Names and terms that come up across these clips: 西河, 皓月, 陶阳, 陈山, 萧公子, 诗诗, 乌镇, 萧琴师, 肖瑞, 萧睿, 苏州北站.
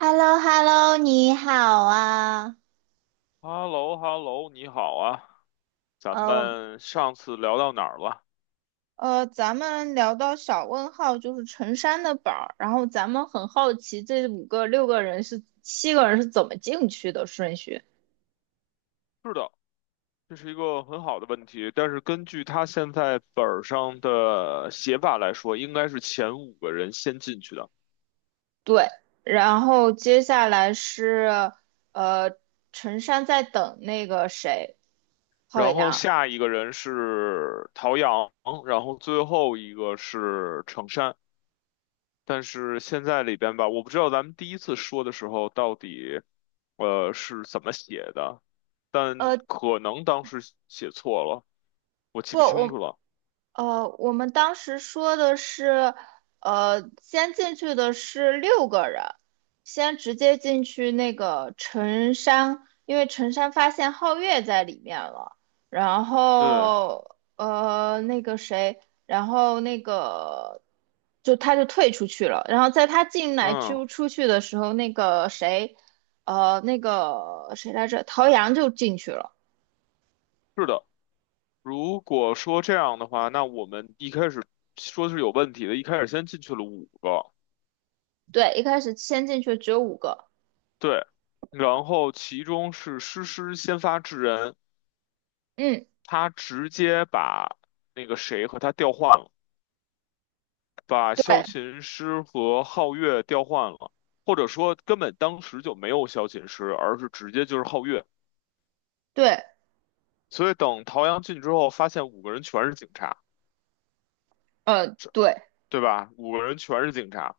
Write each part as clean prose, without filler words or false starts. h e l l o h e l l o 你好啊。h e l l o h e l l o 你好啊，咱呃，我们上次聊到哪儿了？咱们聊到小问号就是陈山的宝儿，然后咱们很好奇这五个六个人是七个人是怎么进去的顺序？是的，这是一个很好的问题，但是根据他现在本儿上的写法来说，应该是前五个人先进去的，对，然后接下来是呃，陈山在等那个谁，浩然后洋。下一个人是陶阳，然后最后一个是程山。但是现在里边吧，我不知道咱们第一次说的时候到底，是怎么写的，但呃，可能当时写错了，我记不，不清楚了。我们当时说的是，先进去的是六个人，先直接进去那个陈山，因为陈山发现皓月在里面了，然对，后那个谁，然后那个就他就退出去了，然后在他进来嗯，就出去的时候，那个谁，那个谁来着，陶阳就进去了。是的。如果说这样的话，那我们一开始说是有问题的，一开始先进去了五个，对，一开始先进去只有五个，对，然后其中是诗诗先发制人，嗯，他直接把那个谁和他调换了，把萧对。琴师和皓月调换了，或者说根本当时就没有萧琴师，而是直接就是皓月。对，所以等陶阳进去之后，发现五个人全是警察，对，对吧？五个人全是警察。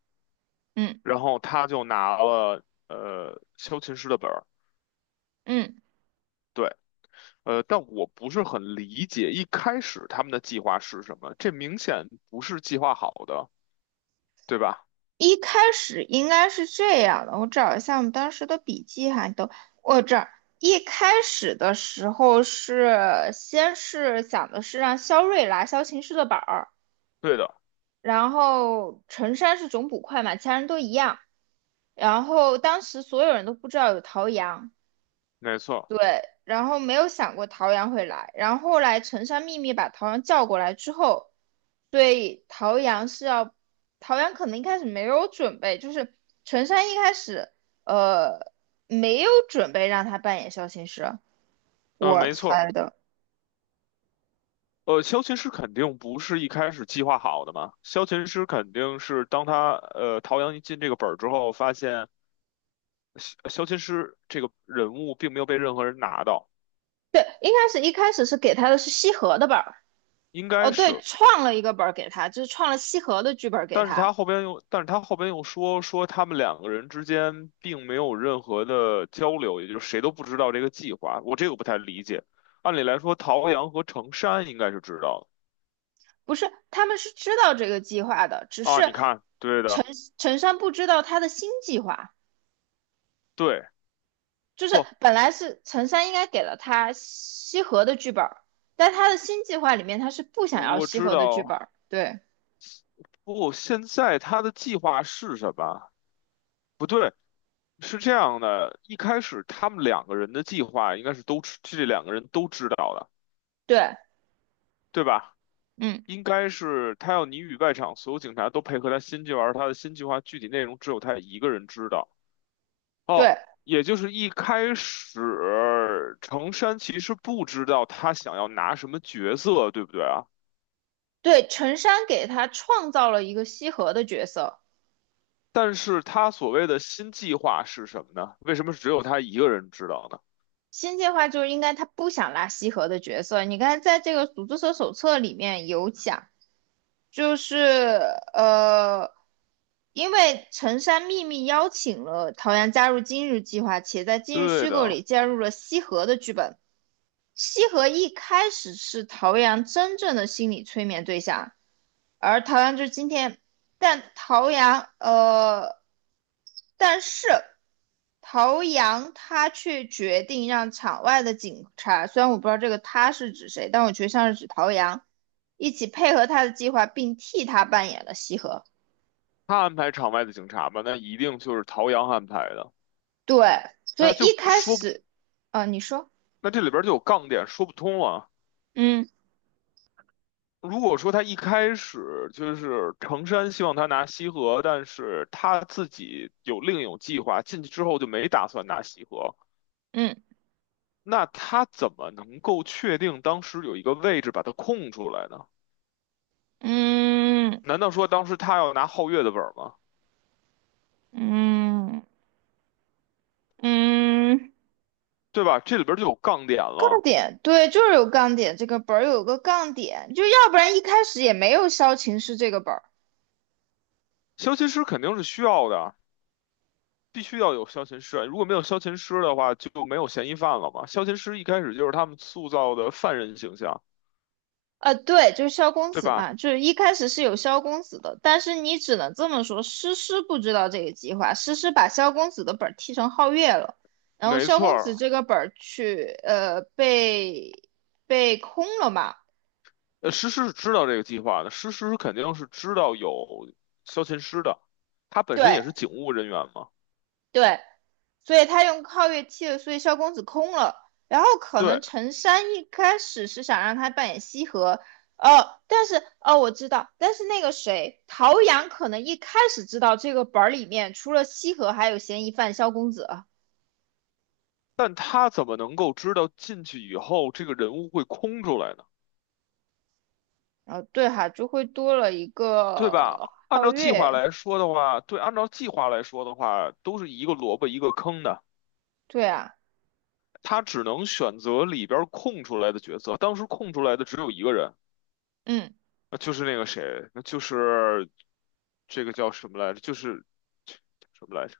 嗯然后他就拿了修琴师的本儿，嗯，对，但我不是很理解一开始他们的计划是什么，这明显不是计划好的，对吧？一开始应该是这样的，我找一下我们当时的笔记哈，都我这儿一开始的时候是先是讲的是让肖瑞拿萧琴师的板儿，对的，然后陈山是总捕快嘛，其他人都一样，然后当时所有人都不知道有陶阳。没错，然后没有想过陶阳会来，然后后来陈山秘密把陶阳叫过来之后，对，陶阳是要，陶阳可能一开始没有准备，就是陈山一开始呃没有准备让他扮演肖琴师，我没错，猜的，修琴师肯定不是一开始计划好的嘛，修琴师肯定是当他陶阳一进这个本儿之后，发现修琴师这个人物并没有被任何人拿到，对，一开始是给他的是西河的本儿，应该哦对，是。创了一个本儿给他，就是创了西河的剧本儿给他，但是他后边又说他们两个人之间并没有任何的交流，也就是谁都不知道这个计划。我这个不太理解。按理来说，陶阳和程山应该是知道不是，他们是知道这个计划的，只的啊。你是看，对陈的，陈山不知道他的新计划。对，就是不，本来是陈山应该给了他西河的剧本，但他的新计划里面他是不想我要我西知河的剧道。本。对不，现在他的计划是什么？不对，是这样的，一开始他们两个人的计划应该是都知，这两个人都知道的，对，对吧？嗯，应该是他要你与外场所有警察都配合他新计划，而他的新计划具体内容只有他一个人知道。对也就是一开始，程山其实不知道他想要拿什么角色，对不对啊？对，陈山给他创造了一个西河的角色。但是他所谓的新计划是什么呢？为什么只有他一个人知道呢？新计划就是应该他不想拉西河的角色。你看，在这个组织者手册里面有讲，就是呃，因为陈山秘密邀请了陶阳加入今日计划，且在今日对虚构的，里加入了西河的剧本。西河一开始是陶阳真正的心理催眠对象，而陶阳就是今天，但陶阳呃，但是陶阳他却决定让场外的警察，虽然我不知道这个他是指谁，但我觉得像是指陶阳，一起配合他的计划，并替他扮演了西河。他安排场外的警察吧，那一定就是陶阳安排的，对，所那以一就开说不，始，你说，那这里边就有杠点，说不通了。嗯如果说他一开始就是成山希望他拿西河，但是他自己有另有计划，进去之后就没打算拿西河，嗯那他怎么能够确定当时有一个位置把它空出来呢？嗯难道说当时他要拿皓月的本吗？嗯嗯。嗯，对吧？这里边就有杠点杠了。点，对，就是有杠点，这个本儿有个杠点，就要不然一开始也没有萧晴是这个本儿，消琴师肯定是需要的，必须要有消琴师啊。如果没有消琴师的话，就没有嫌疑犯了嘛。消琴师一开始就是他们塑造的犯人形象，对，就是萧公对子吧？嘛，就是一开始是有萧公子的，但是你只能这么说，诗诗不知道这个计划，诗诗把萧公子的本儿踢成皓月了，然后没萧错公子儿，这个本儿去，被空了嘛，呃，诗诗是知道这个计划的，诗诗肯定是知道有萧琴师的，他本身对，也是警务人员嘛。对，所以他用皓月替了，所以萧公子空了。然后可对，能陈山一开始是想让他扮演西河，哦，但是哦我知道，但是那个谁陶阳可能一开始知道这个本儿里面除了西河还有嫌疑犯萧公子啊，但他怎么能够知道进去以后这个人物会空出来呢？然后对哈就会多了一对吧？个按皓照计划月，来说的话，对，按照计划来说的话，都是一个萝卜一个坑的。对啊，他只能选择里边儿空出来的角色，当时空出来的只有一个人，嗯那就是那个谁，那就是这个叫什么来着？就是。什么来着。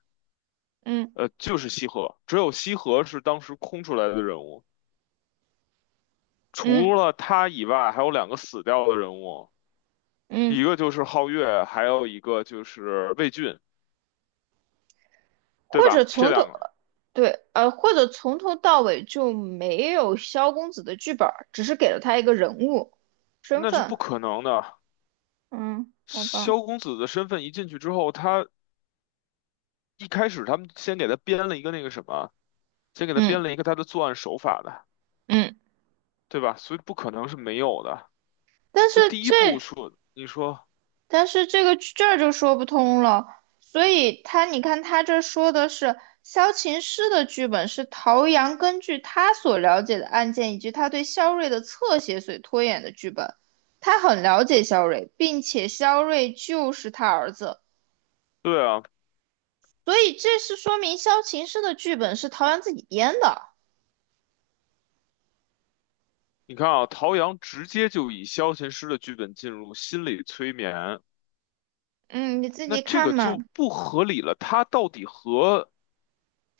嗯就是西河，只有西河是当时空出来的人物，嗯除了他以外，还有两个死掉的人物，一嗯。个就是皓月，还有一个就是魏俊，对或者吧？这从两头，个对，或者从头到尾就没有萧公子的剧本儿，只是给了他一个人物身那是不份。可能的。嗯，好吧，萧公子的身份一进去之后，一开始他们先给他编了一个那个什么，先给他编嗯了一个他的作案手法的，嗯，对吧？所以不可能是没有的。但所以是第一步这说，你说但是这个这儿就说不通了。所以他，你看他这说的是萧琴师的剧本是陶阳根据他所了解的案件以及他对萧睿的侧写所拖延的剧本。他很了解萧睿，并且萧睿就是他儿子。对啊，所以这是说明萧琴师的剧本是陶阳自己编的。你看啊，陶阳直接就以萧琴师的剧本进入心理催眠。嗯，你自那己这看个嘛。就不合理了。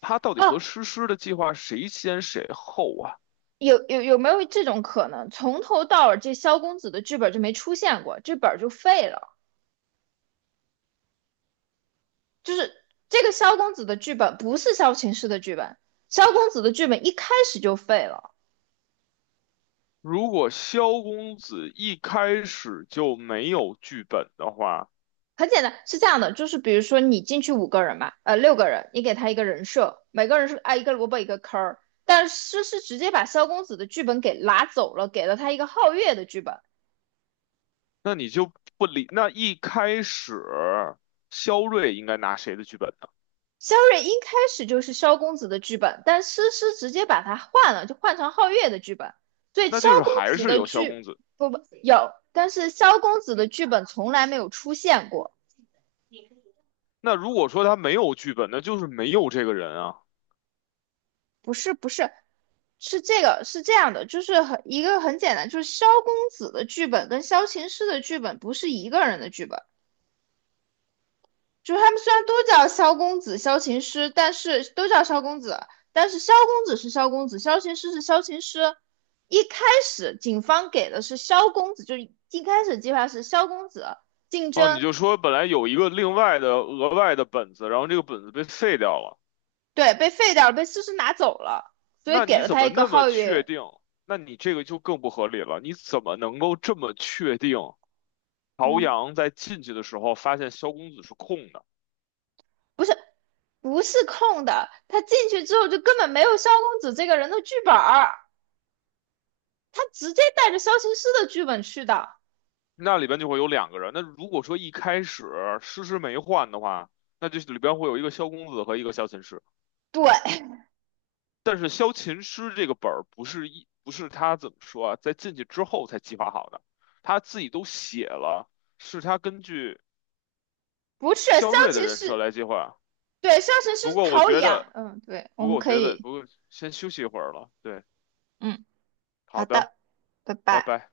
他到底哦，和诗诗的计划谁先谁后啊？有没有这种可能？从头到尾这萧公子的剧本就没出现过，这本就废了。就是这个萧公子的剧本不是萧琴师的剧本，萧公子的剧本一开始就废了。如果萧公子一开始就没有剧本的话，很简单，是这样的，就是比如说你进去五个人吧，六个人，你给他一个人设，每个人是挨一个萝卜一个坑儿。但是是直接把萧公子的剧本给拿走了，给了他一个皓月的剧本。那你就不理。那一开始萧睿应该拿谁的剧本呢？肖瑞一开始就是萧公子的剧本，但诗诗直接把他换了，就换成皓月的剧本。所以那萧就是公还子是的有萧剧，公子。不不，有，但是萧公子的剧本从来没有出现过。那如果说他没有剧本，那就是没有这个人啊。不是不是，是这个是这样的，就是很一个很简单，就是萧公子的剧本跟萧琴诗的剧本不是一个人的剧本。就是他们虽然都叫萧公子、萧琴师，但是都叫萧公子，但是萧公子是萧公子，萧琴师是萧琴师。一开始警方给的是萧公子，就一开始计划是萧公子竞哦，你争，就说本来有一个另外的额外的本子，然后这个本子被废掉了。对，被废掉了，被思思拿走了，所以那给你了怎他一么个那么皓确月，定？那你这个就更不合理了。你怎么能够这么确定朝嗯，阳在进去的时候发现萧公子是空的？不是不是空的，他进去之后就根本没有萧公子这个人的剧本儿，他直接带着萧琴师的剧本去的，那里边就会有两个人。那如果说一开始诗诗没换的话，那就里边会有一个萧公子和一个萧琴师。对，但是萧琴师这个本儿不是他怎么说啊，在进去之后才计划好的，他自己都写了，是他根据 不是萧萧睿的琴人设师。来计划。对，上神是不过我陶觉养，得。嗯，对，我不过们我可觉得，以，不过先休息一会儿了。对，嗯，好好的，的，拜拜拜。拜。